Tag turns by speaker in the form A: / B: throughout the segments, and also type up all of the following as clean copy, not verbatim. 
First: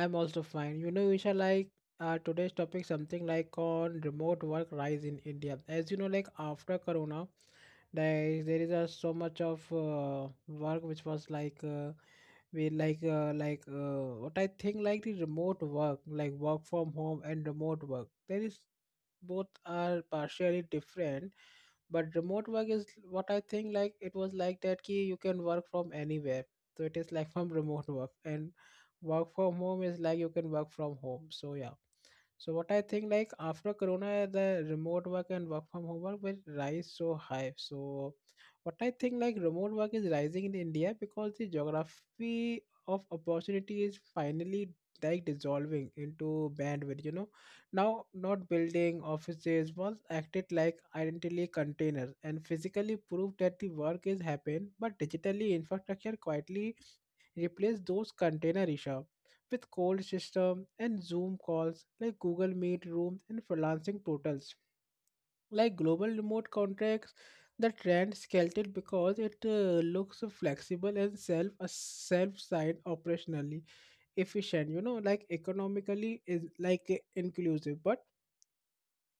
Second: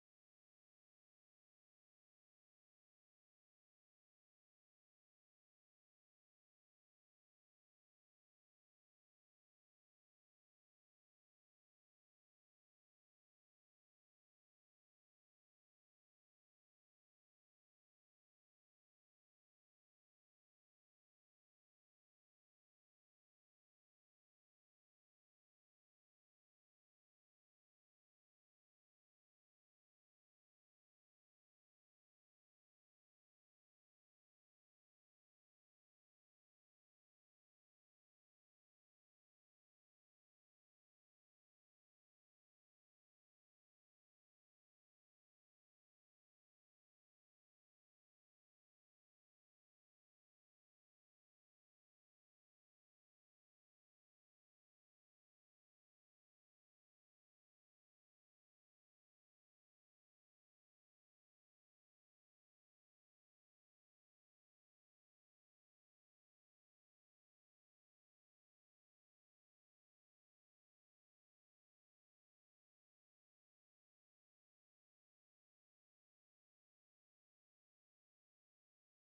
A: I'm also fine. You know, Isha, like today's topic something like on remote work rise in India. As you know like after corona there is so much of work which was like we like what I think like the remote work like work from home and remote work. There is both are partially different but remote work is what I think like it was like that key you can work from anywhere so it is like from remote work and work from home is like you can work from home so yeah so what I think like after Corona, the remote work and work from home work will rise so high. So what I think like remote work is rising in India because the geography of opportunity is finally like dissolving into bandwidth. You know, now, not building offices once acted like identity containers and physically proved that the work is happened, but digitally infrastructure quietly replaced those container issues with cold system and Zoom calls like Google Meet rooms and freelancing portals like global remote contracts. The trend skeleted because it looks flexible and self side operationally efficient. You know, like economically is like inclusive, but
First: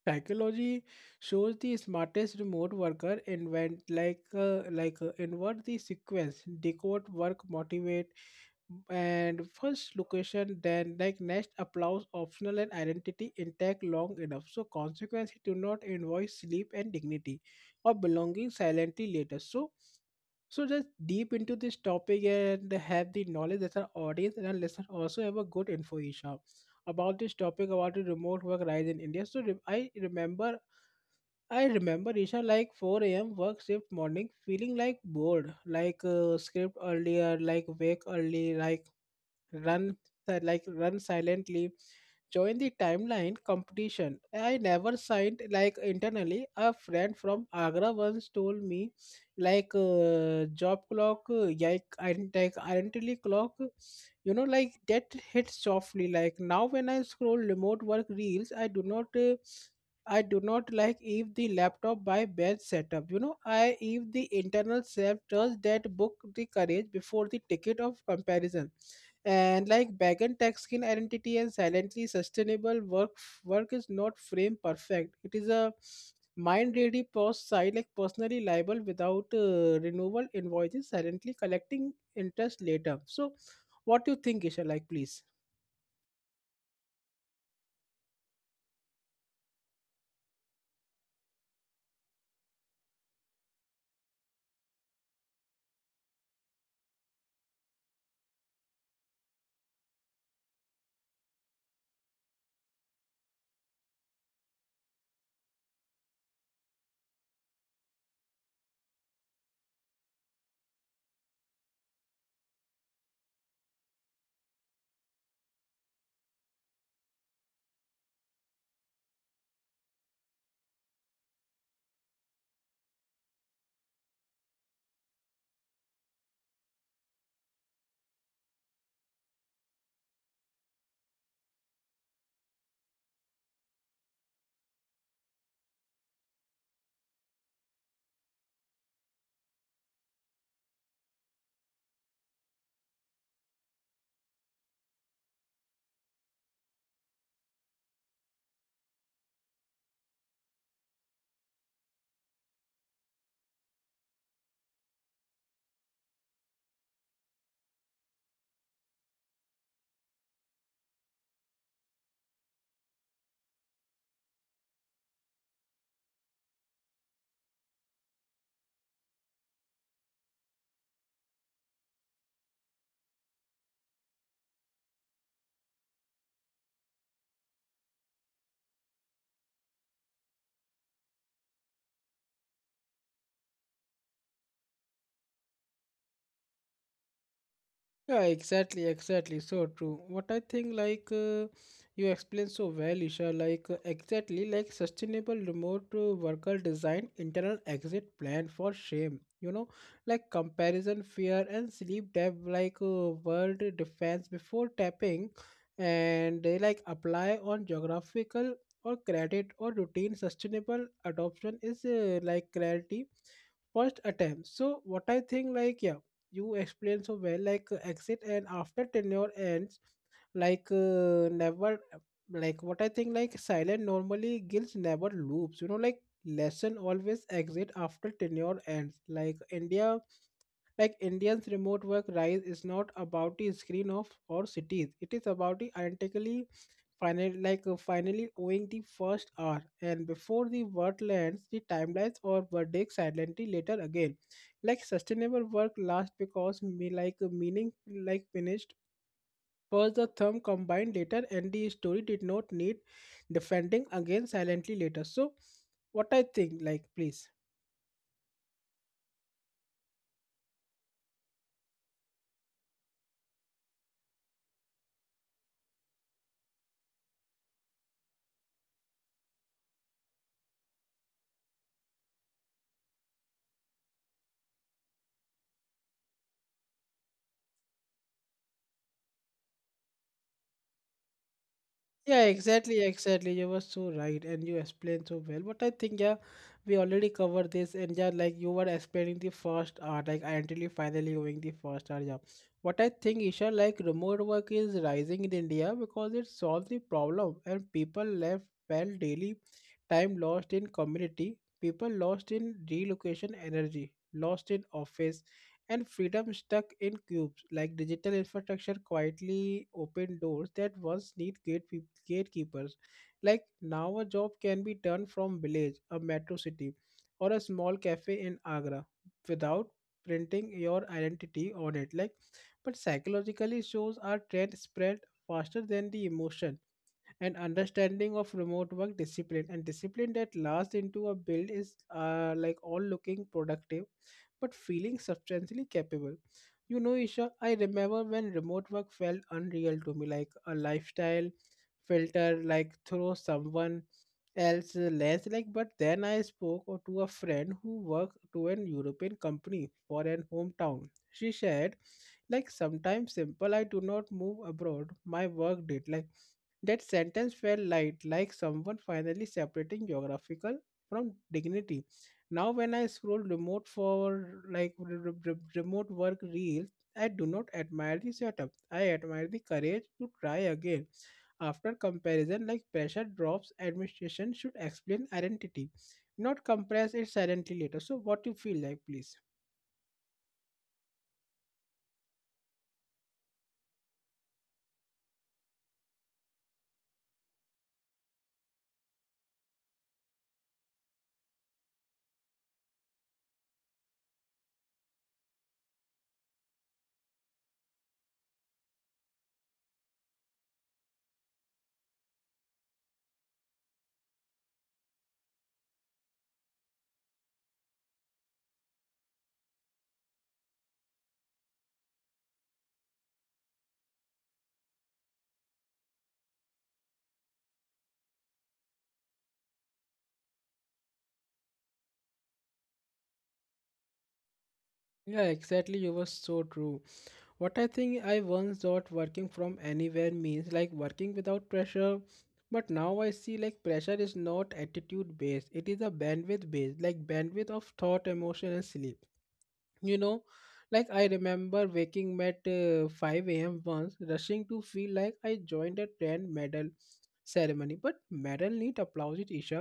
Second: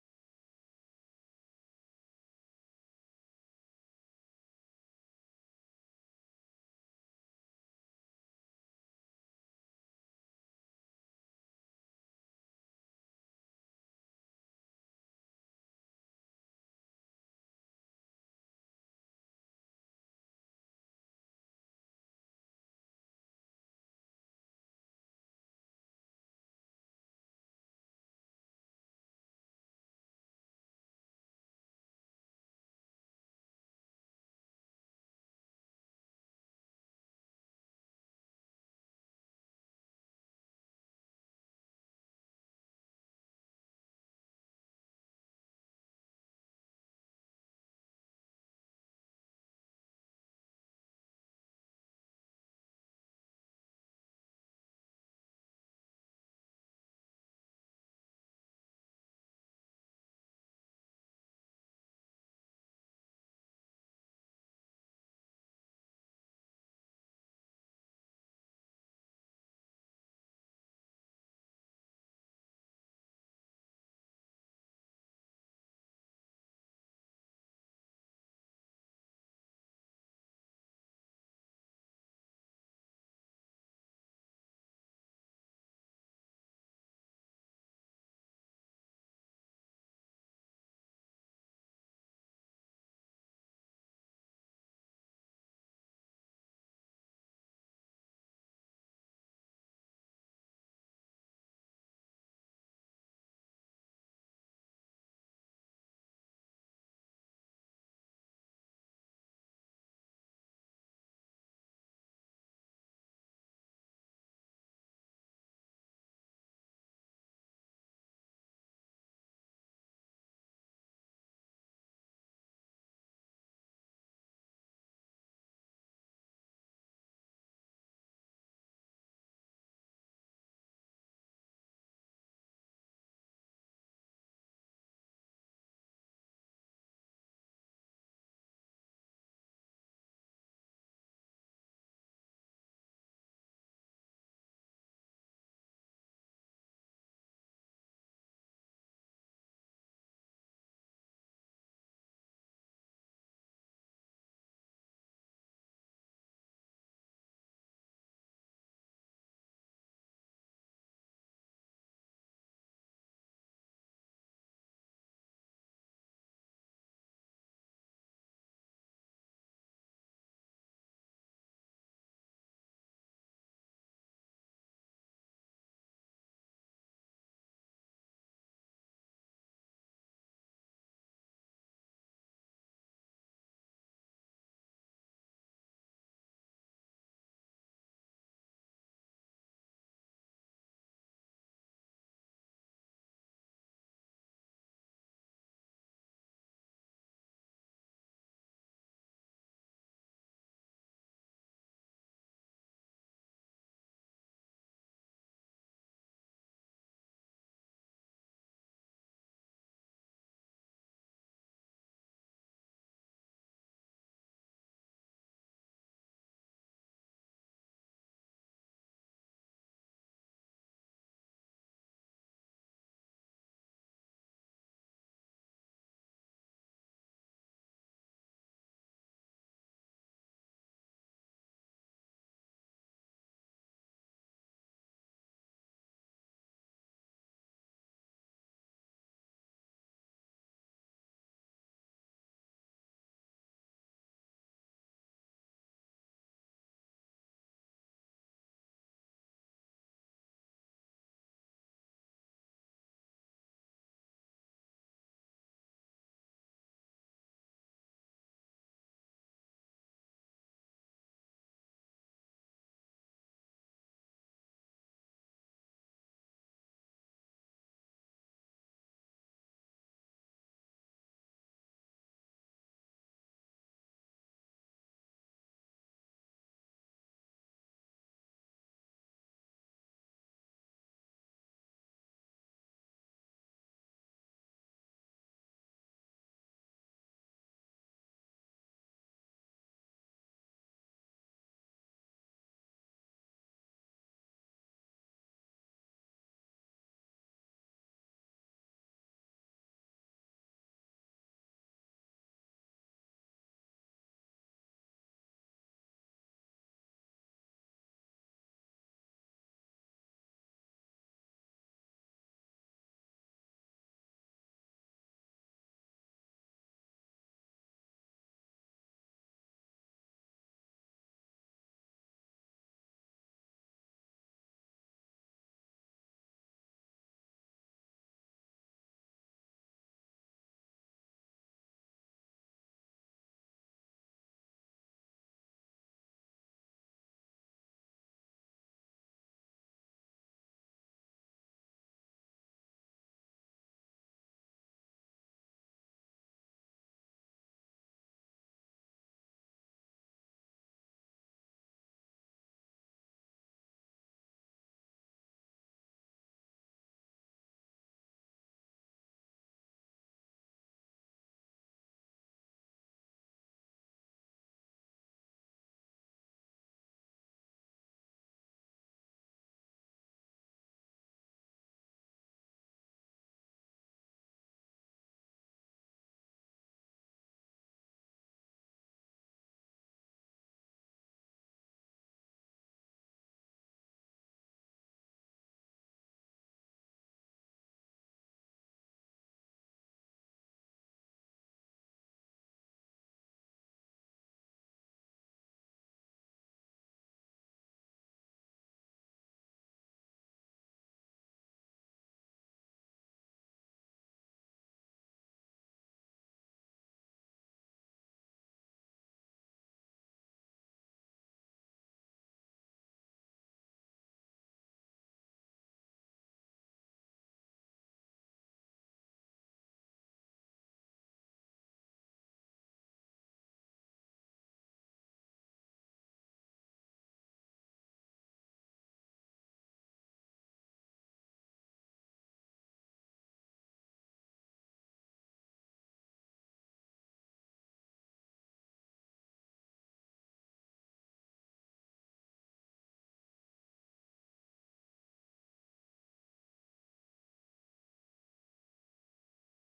A: psychology shows the smartest remote worker invent like invert the sequence, decode work, motivate, and first location then like next applause optional and identity intact long enough so consequently do not invoice sleep and dignity or belonging silently later so so just deep into this topic and have the knowledge that our audience and our listeners also have a good info, Isha, about this topic about the remote work rise in India. So I remember, Isha, like 4 a.m. work shift morning feeling like bored, like script earlier, like wake early, like run like run silently join the timeline competition I never signed like internally a friend from agra once told me like job clock like identity clock you know like that hits softly like now when I scroll remote work reels I do not I do not like if the laptop by bad setup. You know, I if the internal self does that book the courage before the ticket of comparison and like Bagan tech skin identity and silently sustainable work is not frame perfect it is a mind ready post side like personally liable without renewal invoices silently collecting interest later so what do you think, Isha, like please. Yeah, exactly, exactly. So true. What I think, like you explained so well, Isha. Like exactly, like sustainable remote worker design internal exit plan for shame. You know, like comparison, fear, and sleep debt, like world defense before tapping, and they like apply on geographical or credit or routine sustainable adoption is like clarity first attempt. So what I think, like yeah you explained so well like exit and after tenure ends like never like what I think like silent normally guilds never loops you know like lesson always exit after tenure ends like india like indians remote work rise is not about the screen of or cities it is about the identically final, like finally owing the first hour, and before the word lands, the timelines or verdict silently later again. Like sustainable work lasts because me like meaning like finished first the thumb combined later, and the story did not need defending again silently later. So, what I think, like please. Yeah, exactly, exactly. You were so right, and you explained so well. But I think yeah, we already covered this, and yeah, like you were explaining the first art, like identity finally going the first art. Yeah, what I think, Isha, like remote work is rising in India because it solves the problem, and people left felt daily time lost in community, people lost in relocation energy, lost in office, and freedom stuck in cubes. Like digital infrastructure quietly opened doors that once need gatekeepers. Like now, a job can be done from village, a metro city, or a small cafe in Agra without printing your identity on it. Like, but psychologically, shows are trend spread faster than the emotion and understanding of remote work discipline and discipline that lasts into a build is like all looking productive but feeling substantially capable, you know, Isha. I remember when remote work felt unreal to me like a lifestyle filter like through someone else lens like but then I spoke or to a friend who worked to an european company for an hometown she said like sometimes simple I do not move abroad my work did like that sentence felt light, like someone finally separating geographical from dignity. Now, when I scroll remote for like remote work reels, I do not admire the setup. I admire the courage to try again. After comparison, like pressure drops, administration should explain identity, not compress it silently later. So, what you feel like, please? Yeah, exactly. You were so true. What I think I once thought working from anywhere means like working without pressure, but now I see like pressure is not attitude based, it is a bandwidth based, like bandwidth of thought, emotion, and sleep you know like I remember waking at 5 a.m. once rushing to feel like I joined a grand medal ceremony but medal need applause it, Isha,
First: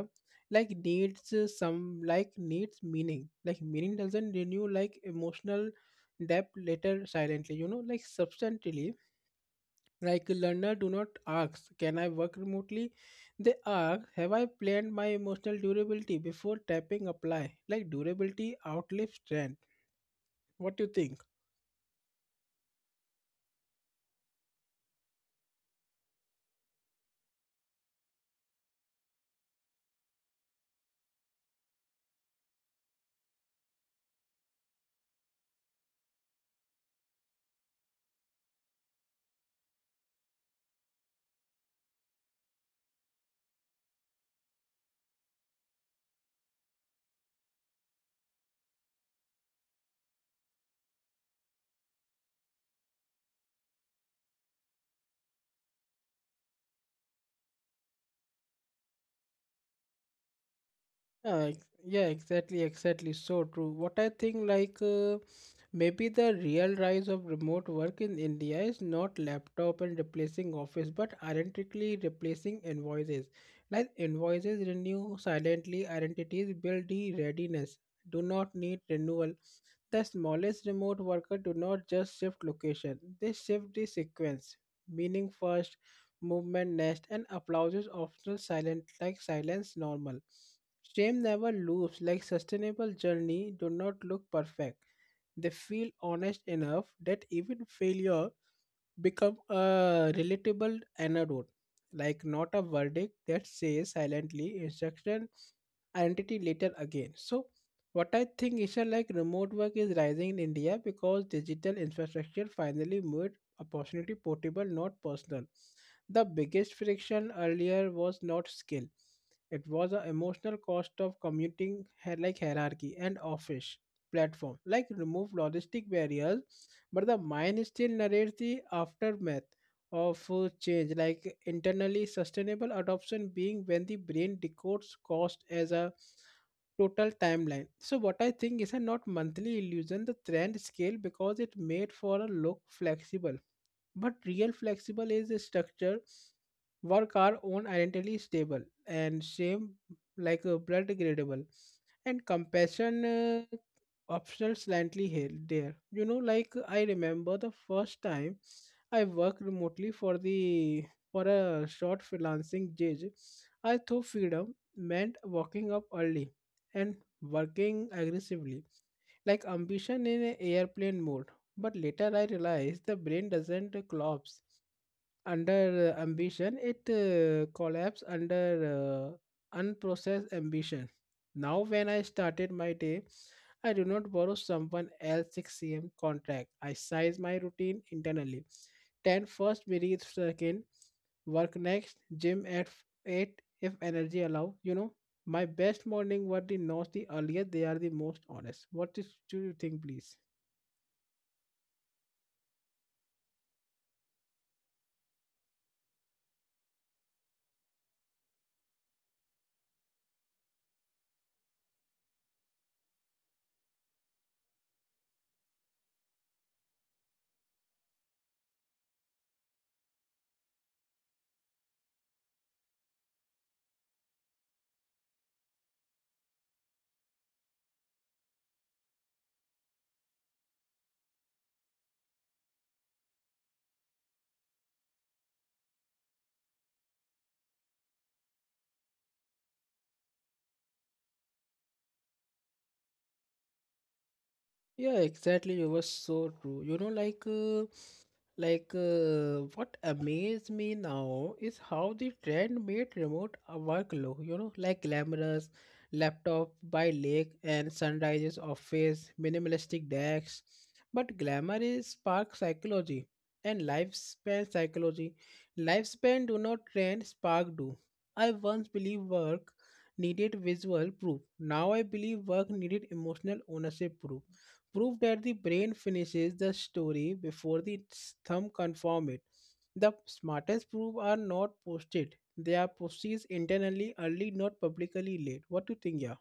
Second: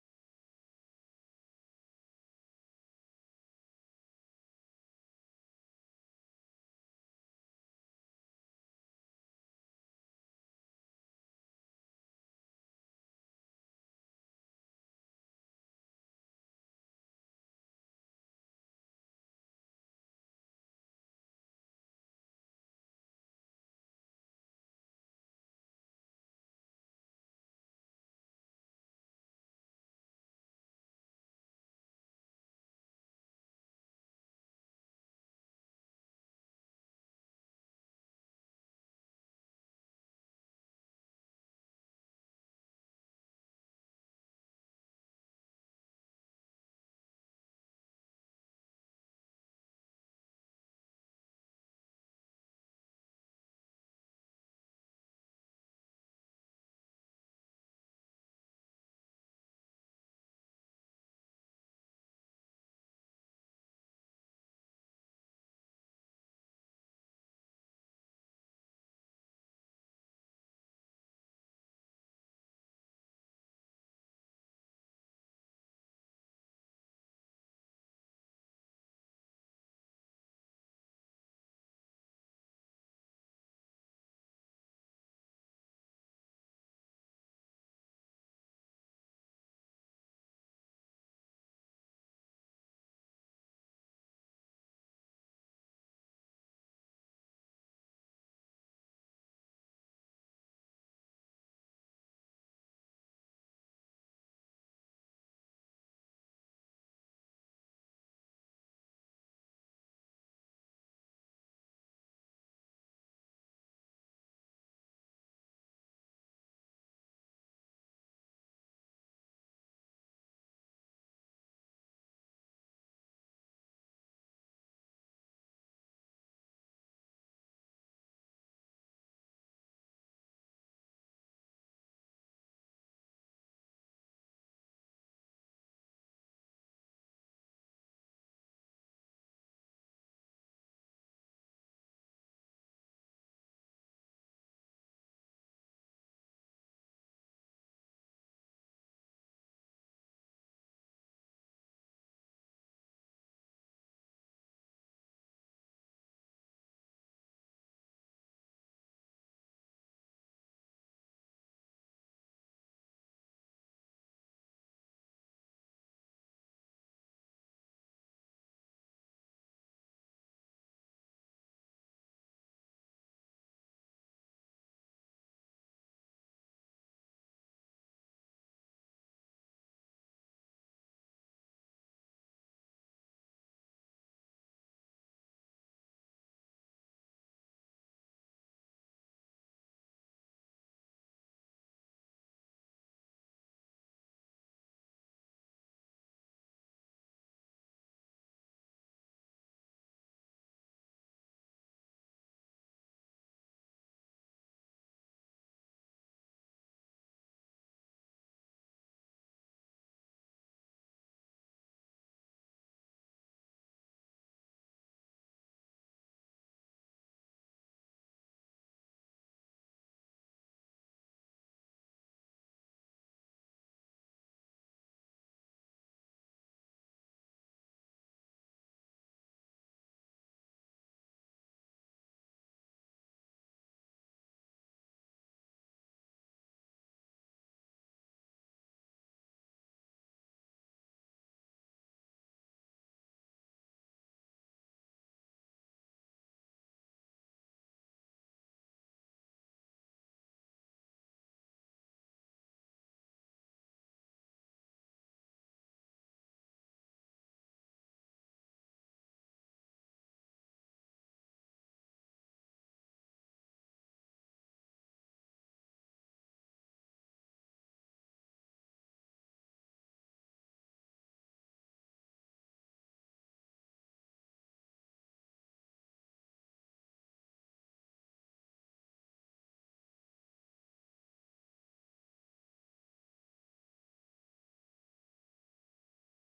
A: like needs some like needs meaning like meaning doesn't renew like emotional depth later silently you know like substantially like learner do not ask can I work remotely they ask have I planned my emotional durability before tapping apply like durability outlives trend what do you think. Yeah, exactly, exactly. So true. What I think, like, maybe the real rise of remote work in India is not laptop and replacing office, but identically replacing invoices. Like, invoices renew silently, identities build the readiness, do not need renewal. The smallest remote worker do not just shift location, they shift the sequence, meaning first, movement next, and applause is optional silent like silence normal. Shame never loops like sustainable journey do not look perfect. They feel honest enough that even failure become a relatable antidote, like not a verdict that says silently instruction identity later again. So what I think is that like remote work is rising in India because digital infrastructure finally made opportunity portable, not personal. The biggest friction earlier was not skill. It was an emotional cost of commuting like hierarchy and office platform. Like remove logistic barriers but the mind still narrates the aftermath of change, like internally sustainable adoption being when the brain decodes cost as a total timeline. So what I think is a not monthly illusion, the trend scale because it made for a look flexible but real flexible is a structure work are own identity stable and shame like a blood gradable and compassion optional slightly here there you know like I remember the first time I worked remotely for the for a short freelancing gig I thought freedom meant waking up early and working aggressively like ambition in a airplane mode but later I realized the brain doesn't collapse under ambition, it collapses under unprocessed ambition. Now, when I started my day, I do not borrow someone else's 6 a.m. contract. I size my routine internally. 10 first breathe second, work next, gym at 8 if energy allow. You know, my best morning were the not the earlier, they are the most honest. What is, do you think, please? Yeah, exactly. You were so true. You know, like, what amazed me now is how the trend made remote work look. You know, like glamorous laptop by lake and sunrises office, minimalistic decks. But glamour is spark psychology and lifespan psychology. Lifespan do not trend, spark do. I once believed work needed visual proof. Now I believe work needed emotional ownership proof prove that the brain finishes the story before the thumb confirm it. The smartest proof are not posted. They are posted internally early, not publicly late. What do you think, yeah?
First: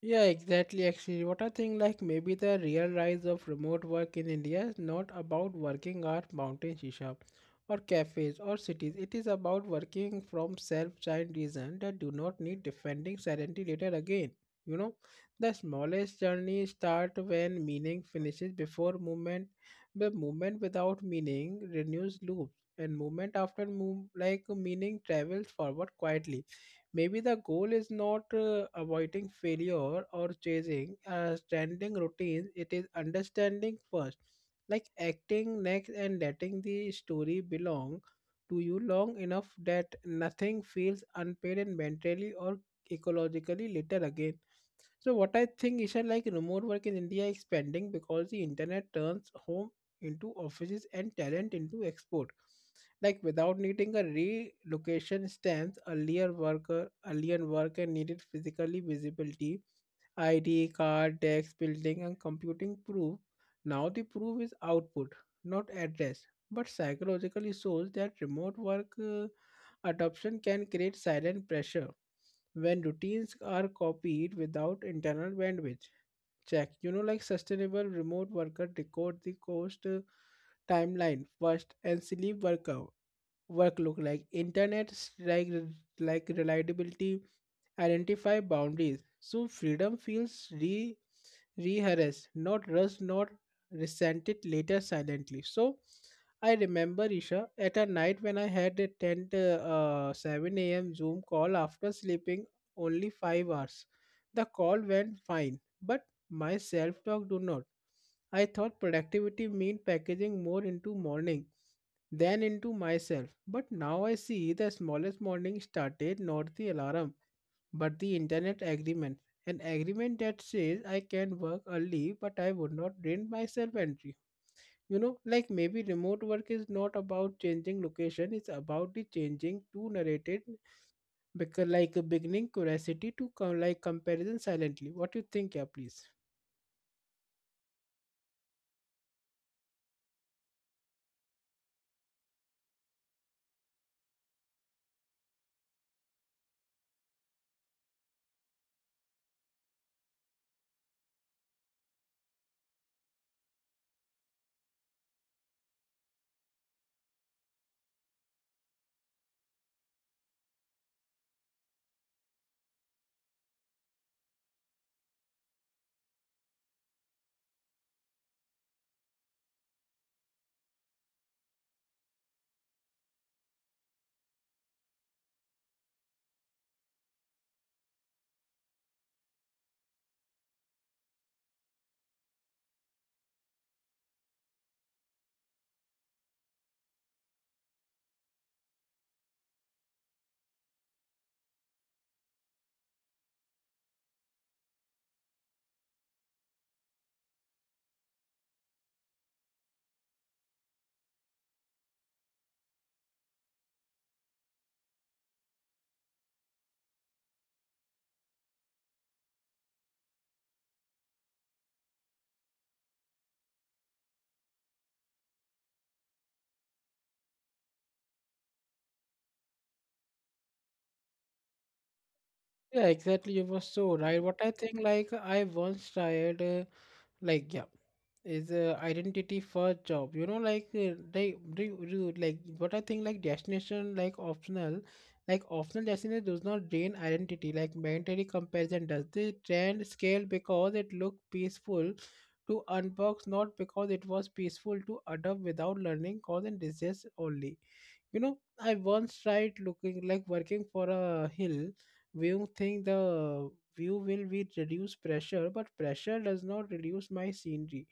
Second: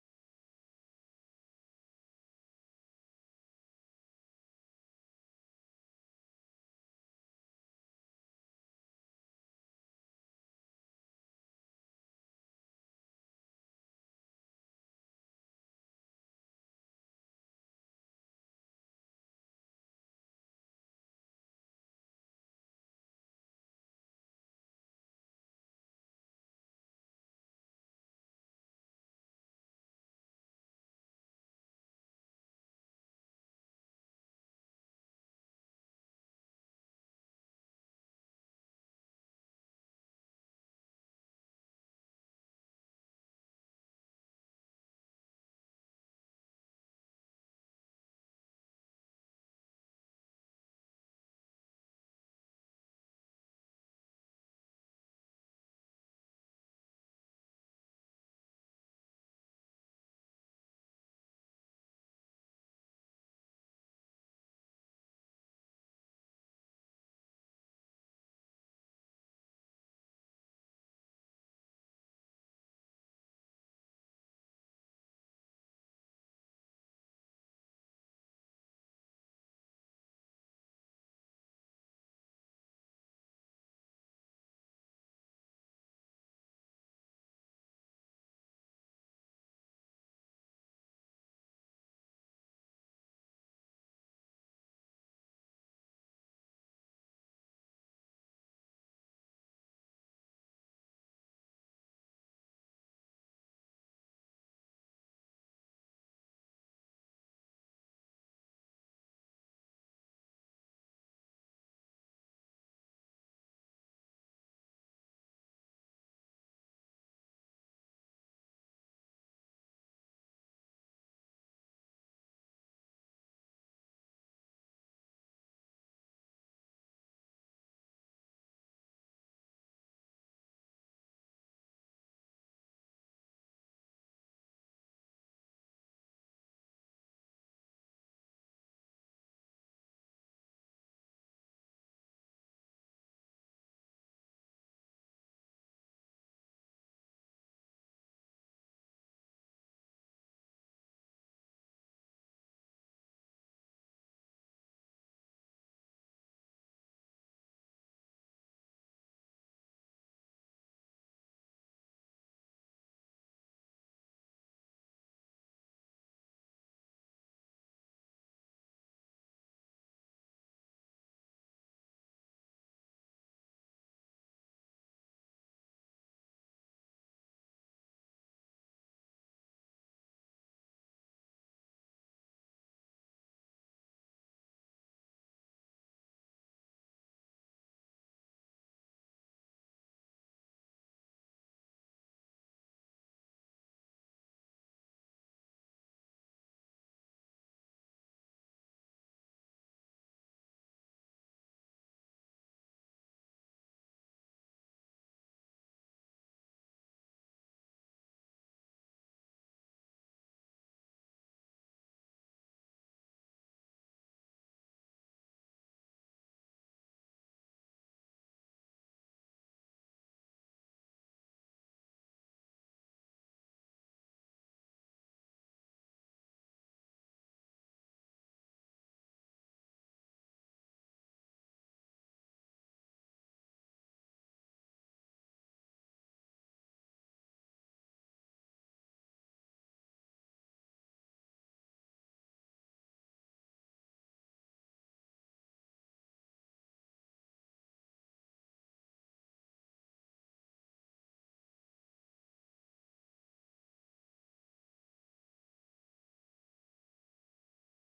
A: Yeah, exactly. Actually, what I think like maybe the real rise of remote work in India is not about working at mountain shisha or cafes or cities. It is about working from self-child reason that do not need defending serenity later again. You know, the smallest journey start when meaning finishes before movement. The movement without meaning renews loops, and movement after move like meaning travels forward quietly. Maybe the goal is not avoiding failure or chasing a standing routine, it is understanding first, like acting next and letting the story belong to you long enough that nothing feels unpaid and mentally or ecologically later again. So what I think is that like remote work in India is expanding because the internet turns home into offices and talent into export like without needing a relocation stamps. Earlier worker, earlier worker needed physically visibility, id card, tax building and computing proof. Now the proof is output, not address. But psychologically shows that remote work adoption can create silent pressure when routines are copied without internal bandwidth check. You know, like sustainable remote worker record the cost, timeline first, and sleep worker work look like internet, like like reliability, identify boundaries so freedom feels re rehearsed, not rushed, not resented later silently. So I remember Isha at a night when I had a 10 to, 7 a.m zoom call after sleeping only 5 hours. The call went fine but my self-talk do not. I thought productivity meant packaging more into morning than into myself. But now I see the smallest morning started, not the alarm, but the internet agreement, an agreement that says I can work early but I would not drain myself entry. You know, like maybe remote work is not about changing location, it's about the changing to narrated, because like a beginning curiosity to come like comparison silently. What you think, yeah, please? Yeah, exactly. You were so right. What I think, like I once tried. Like yeah is identity for job, you know, like they do like. What I think, like destination, like optional, like optional destination does not drain identity like mandatory comparison does. The trend scale because it looked peaceful to unbox, not because it was peaceful to adopt without learning cause and disease only. You know, I once tried looking like working for a hill view. Think the view will be reduce pressure, but pressure does not reduce my scenery.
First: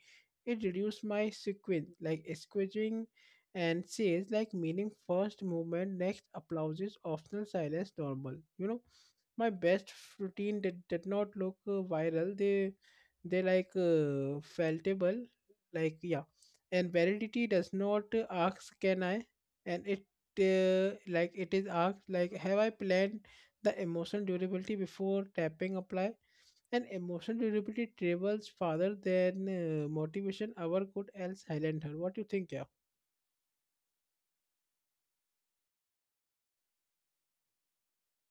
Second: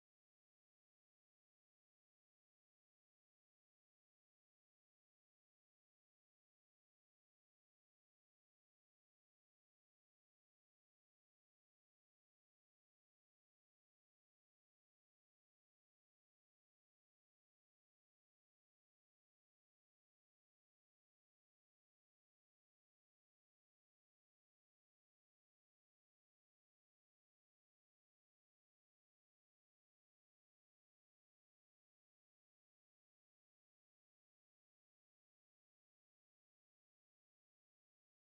A: It reduces my sequence, like squishing, and says like meaning first, movement next, applauses optional, silence normal. You know, my best routine did not look viral. They like feltable, like yeah. And validity does not ask can I, and it like it is asked, like have I planned the emotional durability before tapping apply? And emotional durability travels farther than motivation ever could else silent her. What do you think, yeah?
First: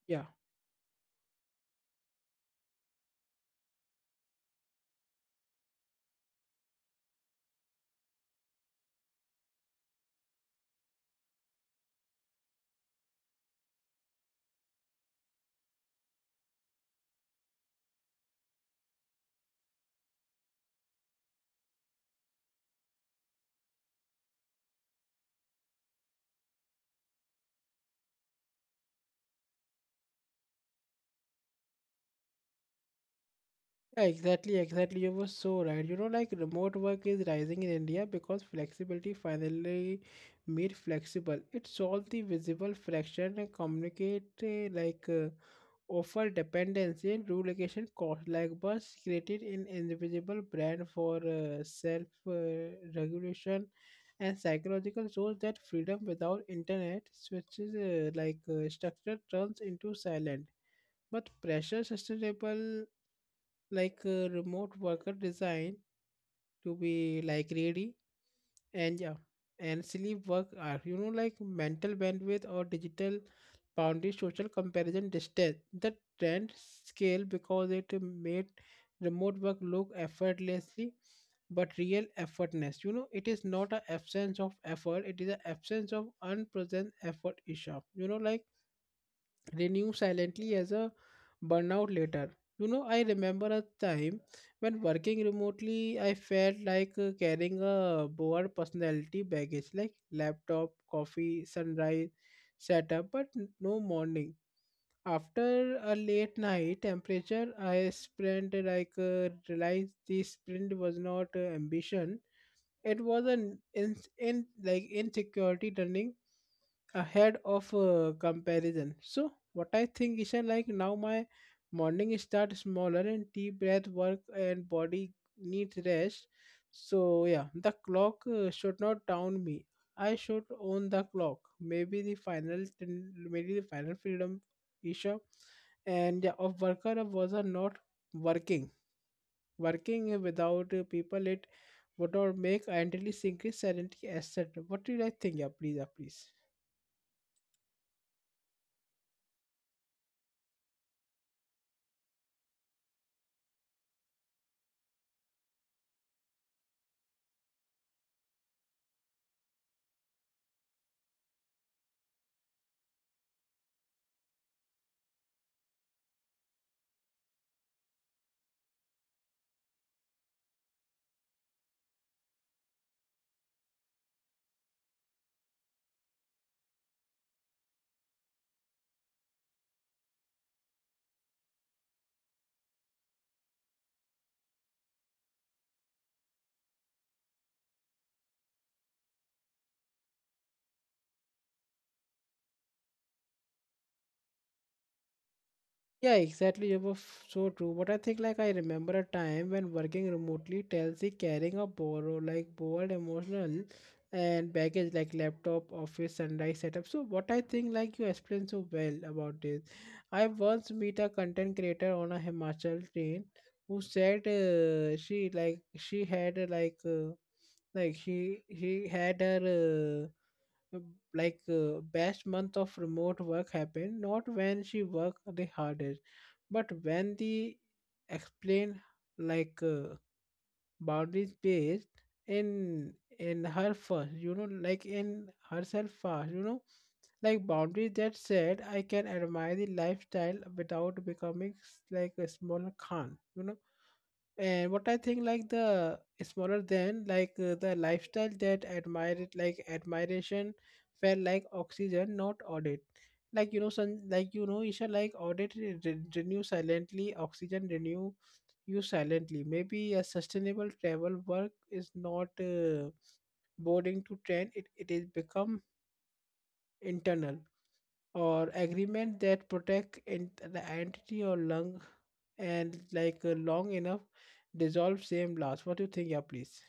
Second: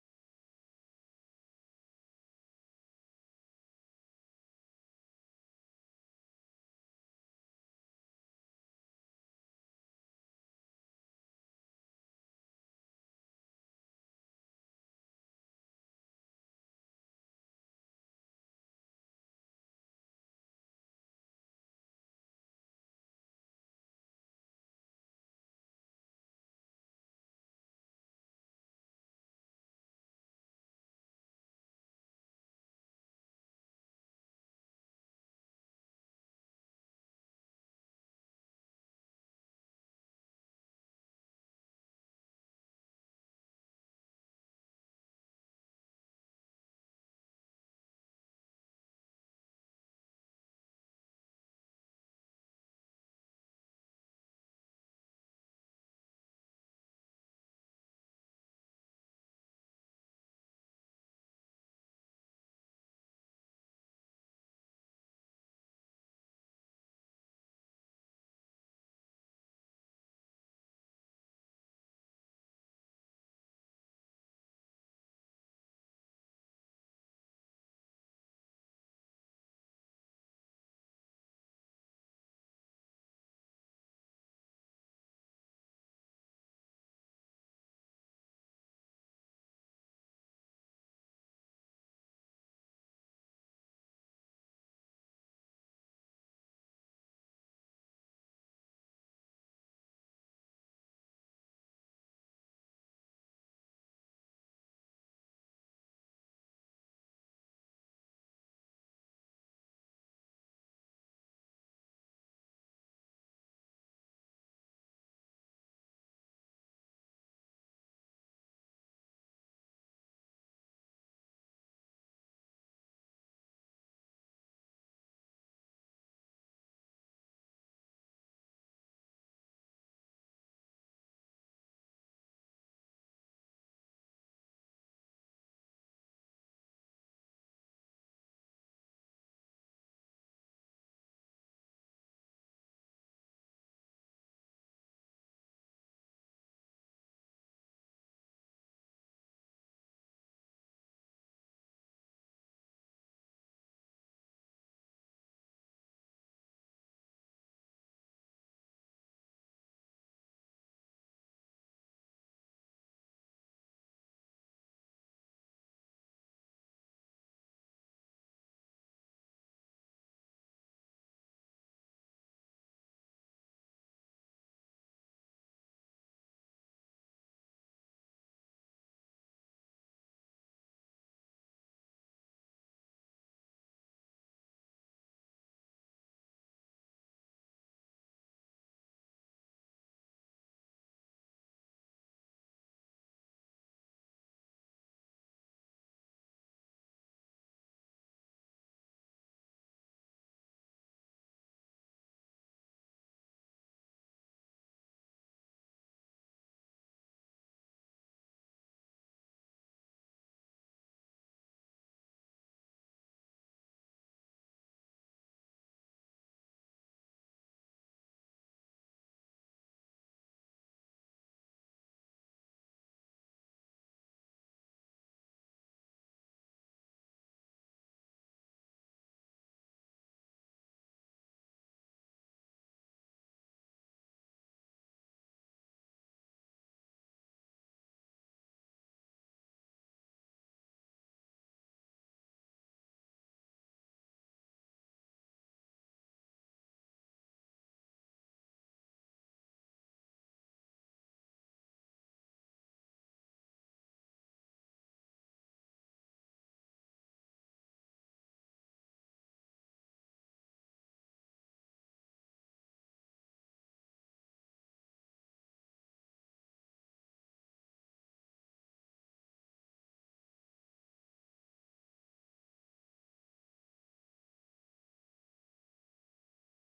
A: Yeah. Yeah, exactly, exactly. You were so right. You know, like remote work is rising in India because flexibility finally made flexible. It solved the visible fraction and communicate offer dependency and relocation costs, like Buzz created an invisible brand for self regulation, and psychological shows that freedom without internet switches structure turns into silent but pressure sustainable, like remote worker design to be like ready and yeah and sleep work are, you know, like mental bandwidth or digital boundary, social comparison distance. The trend scale because it made remote work look effortlessly, but real effortness, you know, it is not an absence of effort, it is an absence of unpresent effort, Isha. You know, like renew silently as a burnout later. You know, I remember a time when working remotely, I felt like carrying a broad personality baggage like laptop, coffee, sunrise, setup, but no morning. After a late night temperature, I sprint, like realized this sprint was not ambition. It was an in like insecurity turning ahead of comparison. So what I think is that, like, now my morning start smaller and deep breath work and body needs rest. So yeah, the clock should not down me. I should own the clock. Maybe the final, maybe the final freedom issue, and yeah, of worker was are not working. Working without people, it would not make identity sync is serenity asset. What did I think? Yeah, please, yeah, please. Yeah, exactly. It was so true. But I think like I remember a time when working remotely, Telsey carrying a borrow like bold emotional and baggage like laptop, office, sunrise setup. So what I think, like, you explained so well about this. I once meet a content creator on a Himachal train who said she like she had her uh, best month of remote work happened not when she worked the hardest but when the explained like boundaries based in in her first, you know, like in herself first, you know, like boundaries that said I can admire the lifestyle without becoming like a small Khan, you know. And what I think, like the smaller than, like the lifestyle that admired, like admiration, felt like oxygen, not audit. Like, you know, son, like, you know, Isha, like audit renew silently, oxygen renew you silently. Maybe a sustainable travel work is not boarding to train; it is become internal or agreement that protect in the entity or lung and, like long enough, dissolve same loss. What do you think, yeah, please?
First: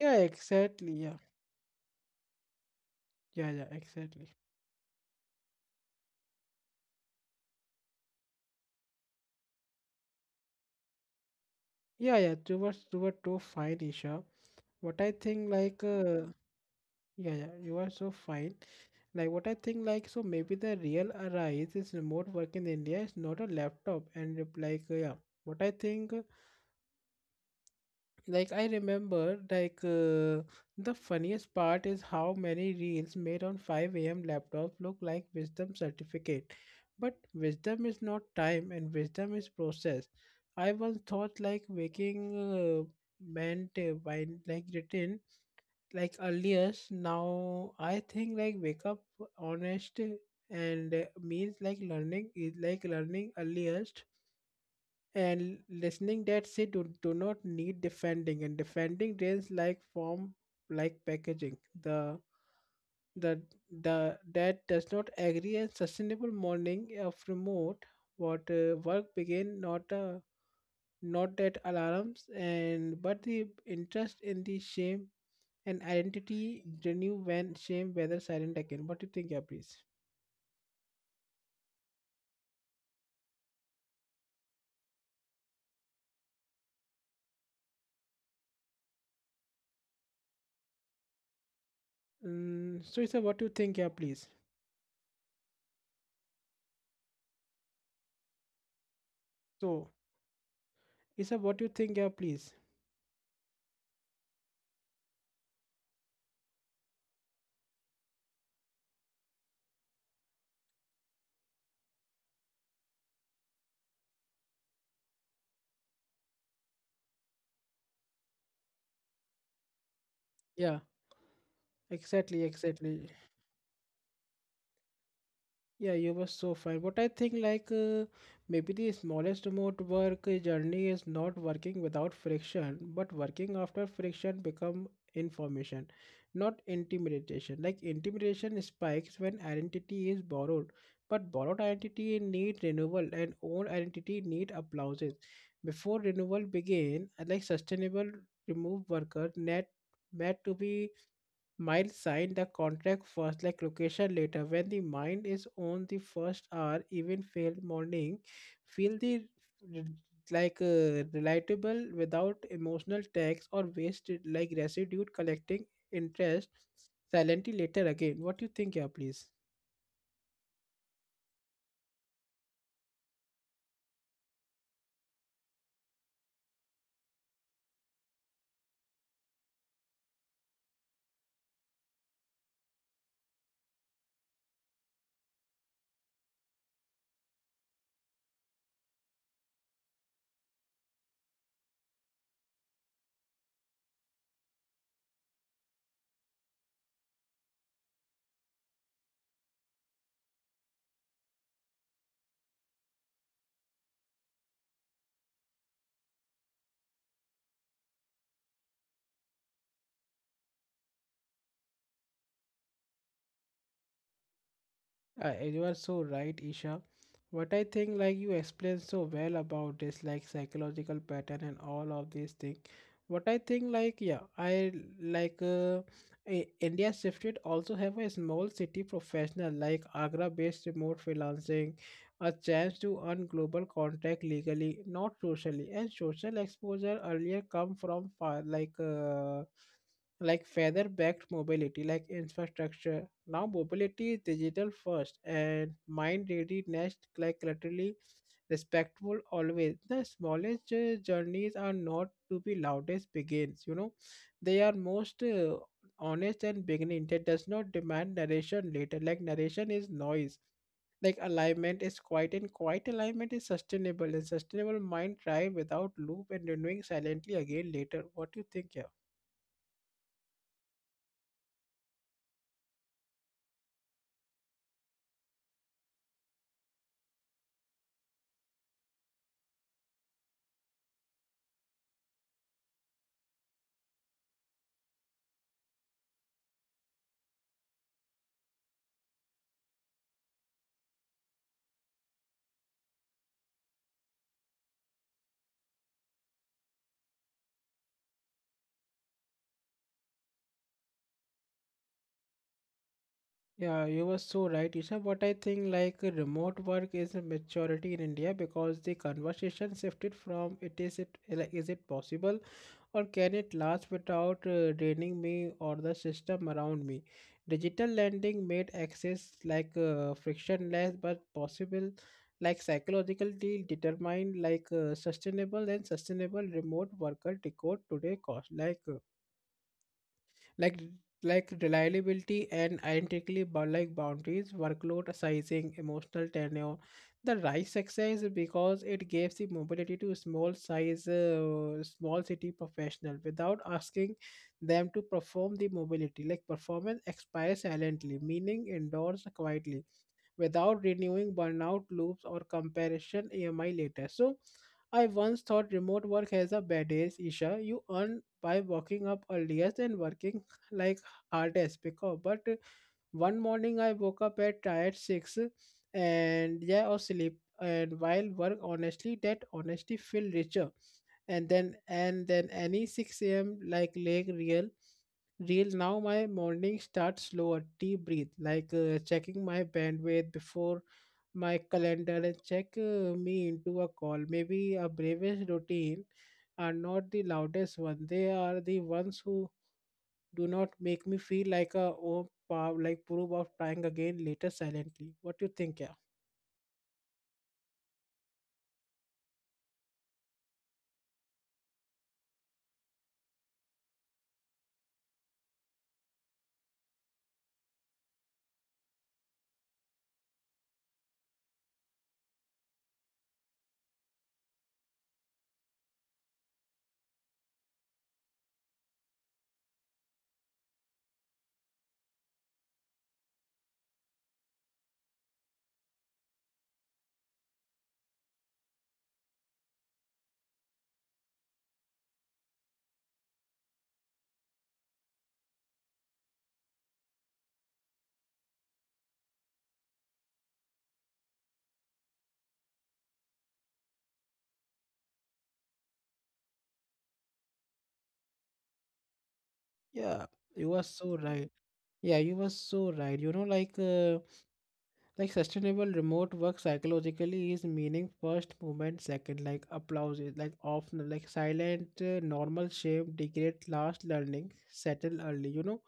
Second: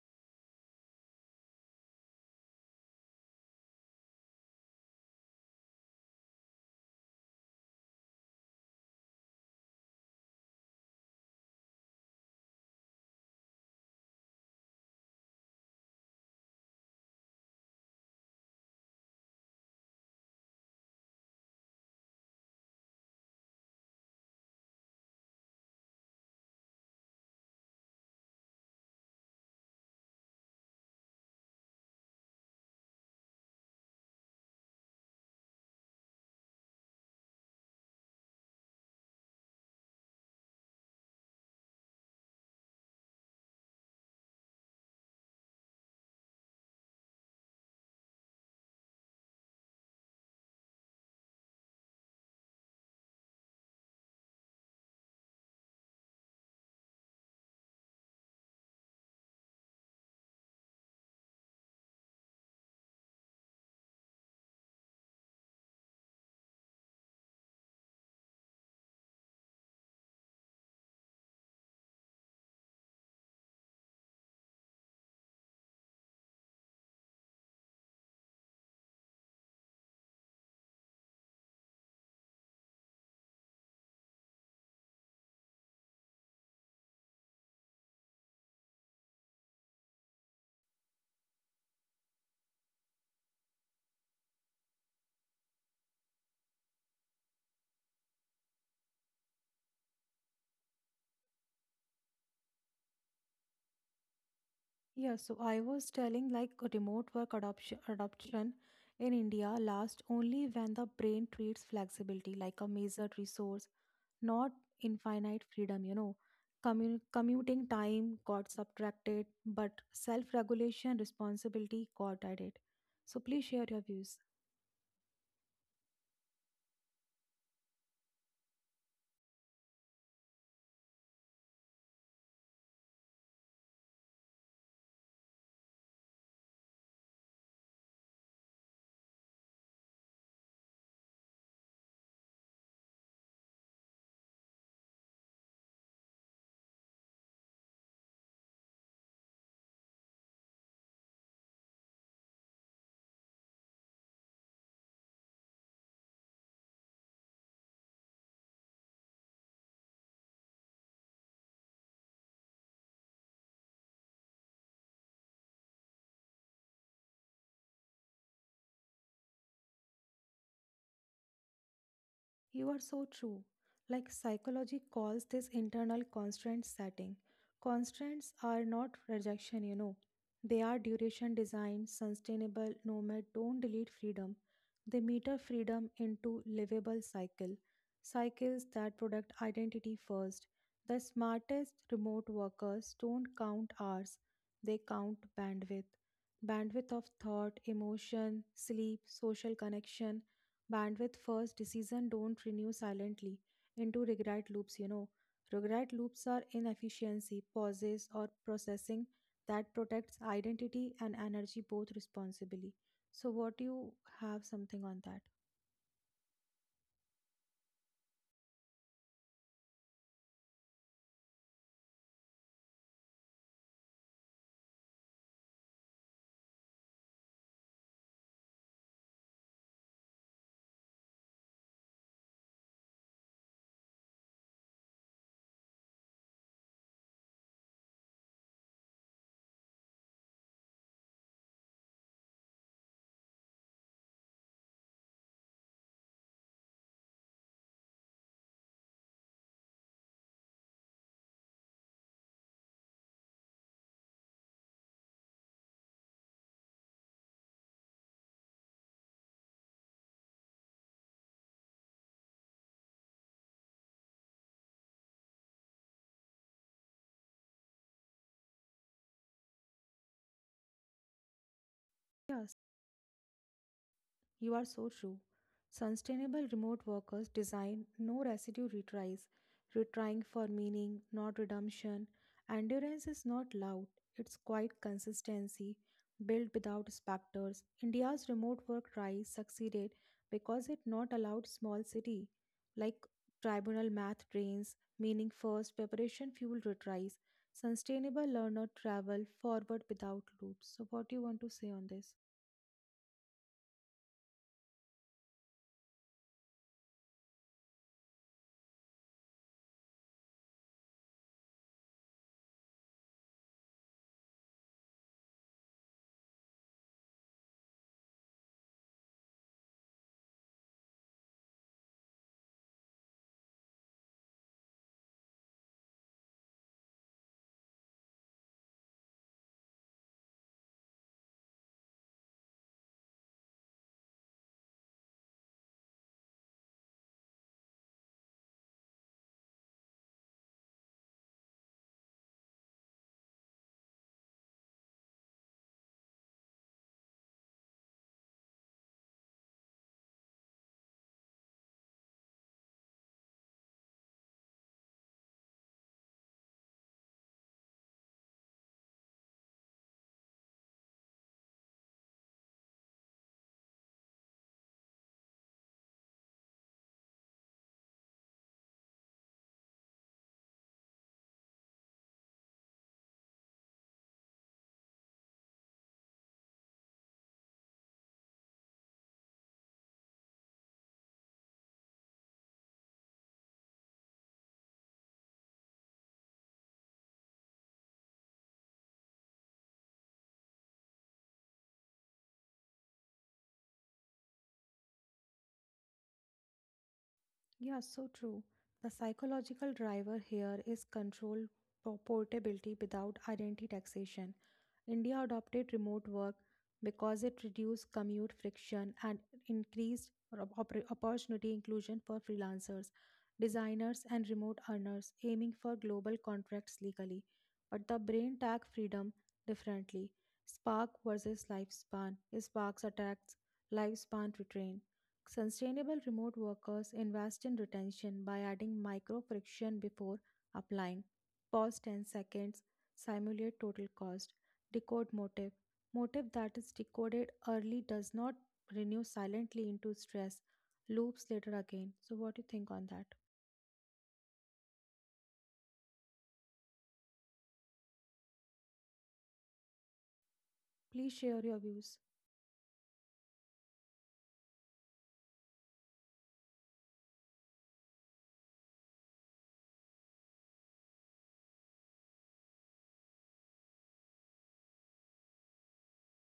A: Yeah, exactly, yeah. Yeah, yeah, exactly. Yeah, yeah, you were, you were too fine, Isha. What I think, like yeah, yeah, you are so fine. Like what I think, like so maybe the real arise is remote work in India is not a laptop and yeah. What I think, like I remember, like the funniest part is how many reels made on 5 a.m. laptops look like wisdom certificate. But wisdom is not time, and wisdom is process. I once thought like waking meant by like written like earliest. Now I think like wake up honest and means like learning is like learning earliest, and listening that say, do not need defending, and defending drains like form, like packaging the the the that does not agree. And sustainable morning of remote what work begin not not that alarms and but the interest in the shame, and identity renew when shame whether silent again. What do you think, yeah, please? Mm, so it's a what do you think, yeah please, so it's a what do you think, yeah please?
B: Yeah, so I was telling like a remote work adoption in India lasts only when the brain treats flexibility like a measured resource, not infinite freedom, you know. Commuting time
A: Yeah.
B: got subtracted, but
A: Exactly, exactly.
B: self-regulation responsibility got added. So please share your
A: Yeah,
B: views.
A: you were so fine. But I think like maybe the smallest remote work journey is not working without friction, but working after friction become information, not intimidation. Like intimidation spikes when identity is borrowed, but borrowed identity need renewal and own identity need applauses. Before renewal begin, like sustainable remove worker net meant to be, might sign the contract first, like location later. When the mind is on the first hour, even failed morning, feel the re- like relatable without emotional tax or wasted like residue collecting interest silently later again. What do you think, yeah, please?
B: You are so true. Like psychology calls this internal constraint setting. Constraints are not rejection, you know. They are duration design, sustainable nomad don't delete freedom. They meter freedom into livable cycle. Cycles that product identity first. The smartest remote workers don't count hours, they count bandwidth. Bandwidth of thought, emotion, sleep, social connection, bandwidth first decision don't renew silently into regret loops, you know, regret loops are inefficiency pauses or processing that protects identity and energy both responsibly. So what do you have something on that?
A: You are so right, Isha. What I think, like you explained so well about this, like psychological pattern and all of these things. What I think, like yeah, I like India shifted also have a small city professional like Agra-based remote freelancing, a chance to earn global contact legally, not socially, and social exposure earlier come from far like. Like feather backed mobility, like infrastructure. Now mobility is digital first and mind ready next, like laterally respectful always. The smallest journeys are not to be loudest begins, you know, they are most honest, and beginning that does not demand narration later. Like narration is noise, like alignment is quiet, and quiet alignment is sustainable, and sustainable mind drive without loop and renewing silently again later. What do you think, yeah?
B: Yeah, you are so true. Sustainable remote workers design no residue retries, retrying for meaning, not redemption. Endurance is not loud, it's quiet consistency, built without specters. India's remote work rise succeeded because it not allowed small city, like tribunal math drains, meaning first, preparation fuel retries. Sustainable learner travel forward without loops. So what do you want to say on this?
A: Yeah, you were so right, Isha. But I think like remote work is a maturity in India because the conversation shifted from, it is it like is it possible, or can it last without draining me or the system around me. Digital lending made access like frictionless but possible, like psychologically determined, like sustainable and sustainable remote worker decode today cost like. Like reliability and identically like boundaries, workload sizing, emotional tenure. The rise success because it gives the mobility to small size small city professional without asking them to perform the mobility, like performance expires silently, meaning indoors quietly without renewing burnout loops or comparison ami later. So I once thought remote work has a bad days, Isha. You earn by walking up earlier than working like hardest because but one morning I woke up at tired six and yeah or sleep and while work honestly, that honestly feel richer. And then any 6 a.m like leg real. Now my morning starts slower, deep breathe, like checking my bandwidth before my calendar and check me into a call. Maybe a bravest routine are not the loudest one, they are the ones who do not make me feel like a like proof of trying again later silently. What do you think, yeah?
B: Yeah, so true. The psychological driver here is control portability without identity taxation. India adopted remote work because it reduced commute friction and increased opportunity inclusion for freelancers, designers, and remote earners aiming for global contracts legally. But the brain tag freedom differently. Spark versus lifespan. Spark's attacks, lifespan retrain. Sustainable remote workers invest in retention by adding micro friction before applying. Pause 10 seconds, simulate total cost, decode motive. Motive that is decoded early does not renew silently into stress, loops later again. So, what do you think on that?
A: Yeah,
B: Please
A: you were
B: share your
A: so right.
B: views.
A: Yeah, you were so right. You know, like like sustainable remote work psychologically is meaning first, moment second, like applause is like often like silent normal, shame degrade last, learning settle early. You know,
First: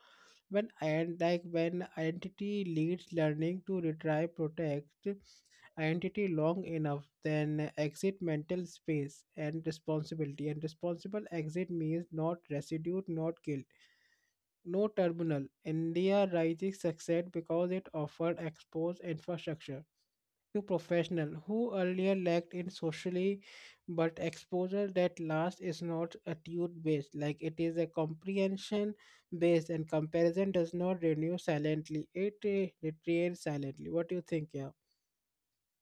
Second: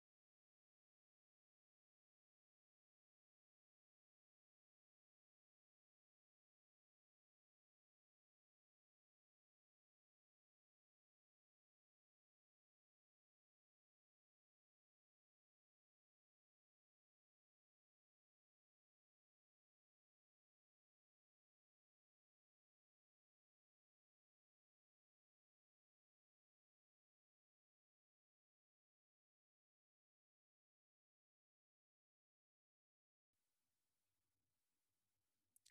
A: when and like when identity leads learning to retry, protect identity long enough then exit mental space and responsibility, and responsible exit means not residue, not guilt, no terminal. India rising succeeded because it offered exposed infrastructure to professionals who earlier lacked in socially, but exposure that last is not attitude based, like it is a comprehension based, and comparison does not renew silently; it deteriorates silently. What do you think, yeah?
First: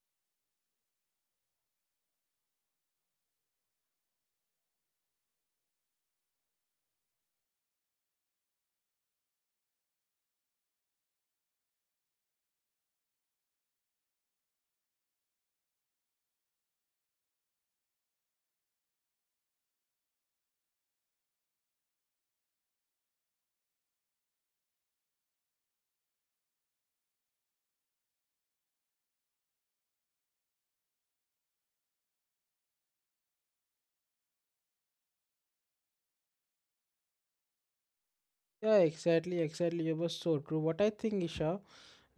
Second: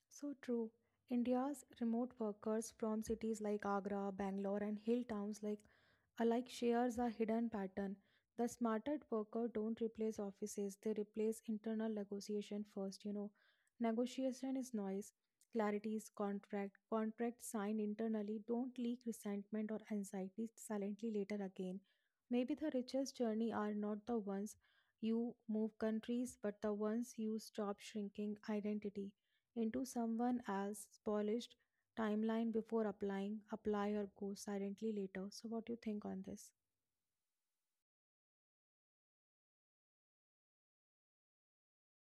B: So true. India's remote workers from cities like Agra, Bangalore, and hill towns like Alike shares a hidden pattern. The smarter worker don't replace offices, they replace internal negotiation first, you know. Negotiation is noise, clarity is contract, contracts signed internally don't leak resentment or anxiety silently later again. Maybe the richest journey are not the ones you move countries, but the ones you stop shrinking identity into someone else's polished timeline before applying, apply or go silently later. So, what do you think on this?
A: Yeah, exactly, exactly. It was so true. What I think, Isha,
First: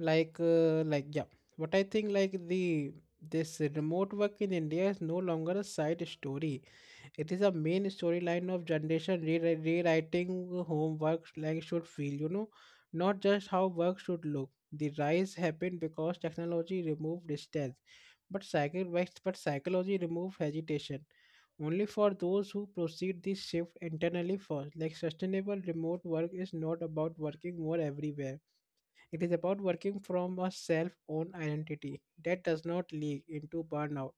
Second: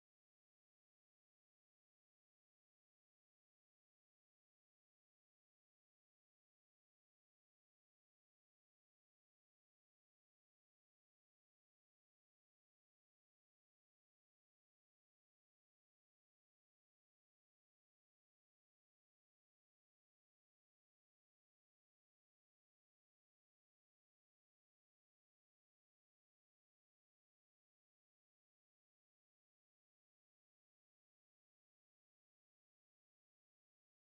A: like yeah, what I think, like the this remote work in India is no longer a side story. It is a main storyline of generation rewriting homework, like should feel, you know, not just how work should look. The rise happened because technology removed distance, but psychology removed hesitation. Only for those who proceed this shift internally first, like sustainable remote work is not about working more everywhere, it is about working from a self owned identity that does not leak into burnout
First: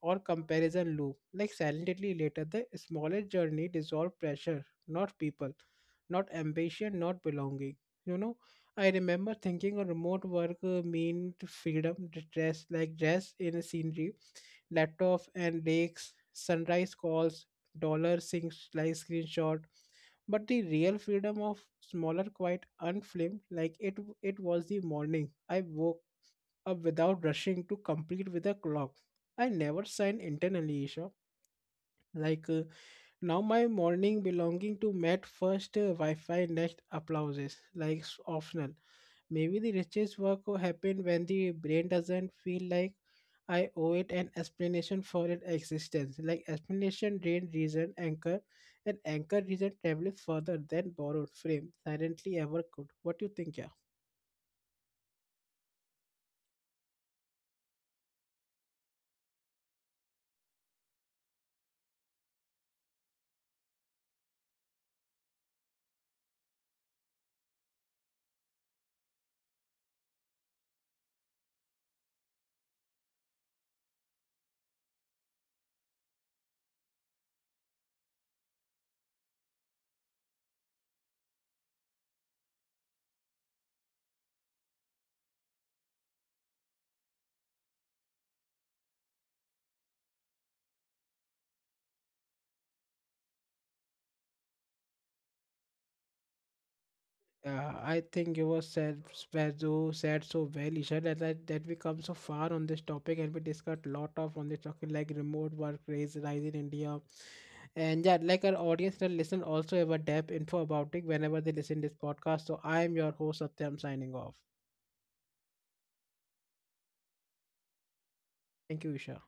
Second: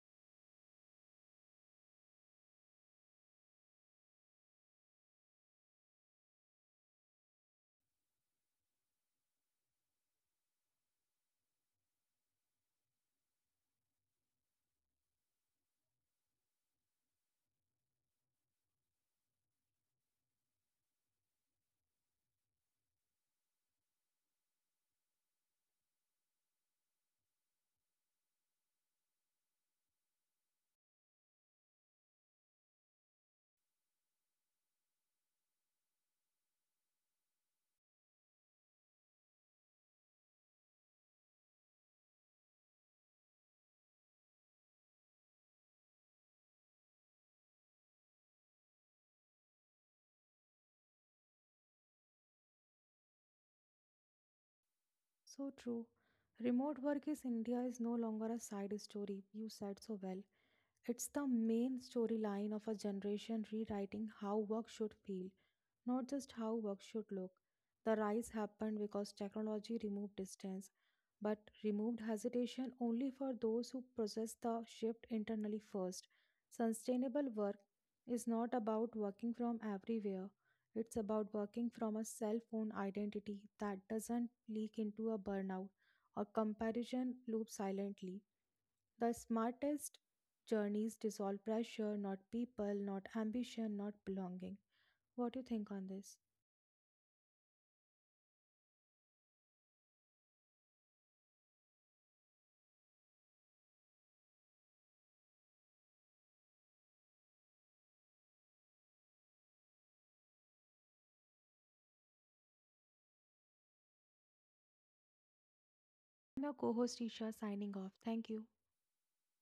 A: or comparison loop. Like silently later, the smallest journey dissolve pressure, not people, not ambition, not belonging. You know, I remember thinking a remote work meant freedom, dress in a scenery, laptop and lakes, sunrise calls, dollar sinks like screenshot. But the real freedom of smaller, quiet, unfilmed, like it was the morning. I woke up without rushing to complete with a clock. I never signed internally, Isha. Like now, my morning belonging to Met first Wi-Fi, next applauses. Like optional. Maybe the richest work will happen when the brain doesn't feel like I owe it an explanation for its existence. Like explanation drain reason anchor, and anchor reason travels further than borrowed frame silently ever could. What do you think, yeah?
B: So true. Remote work is India is no longer a side story. You said so well. It's the main storyline of a generation rewriting how work should feel, not just how work should look. The rise happened because technology removed distance, but removed hesitation only for those who process the shift internally first. Sustainable work is not about working from everywhere. It's about working from a cell phone identity that doesn't leak into a burnout or comparison loop silently. The smartest journeys dissolve pressure, not people, not ambition, not belonging. What do you think on this?
A: I think you were said so well, Isha, that, we come so far on this topic and we discussed lot of on the topic like remote work raise rise in India, and yeah, like our audience that listen also have a depth info about it whenever they listen this podcast. So I am your host Satyam signing off.
B: I'm your co host Isha signing off. Thank you.
A: Thank you, Isha.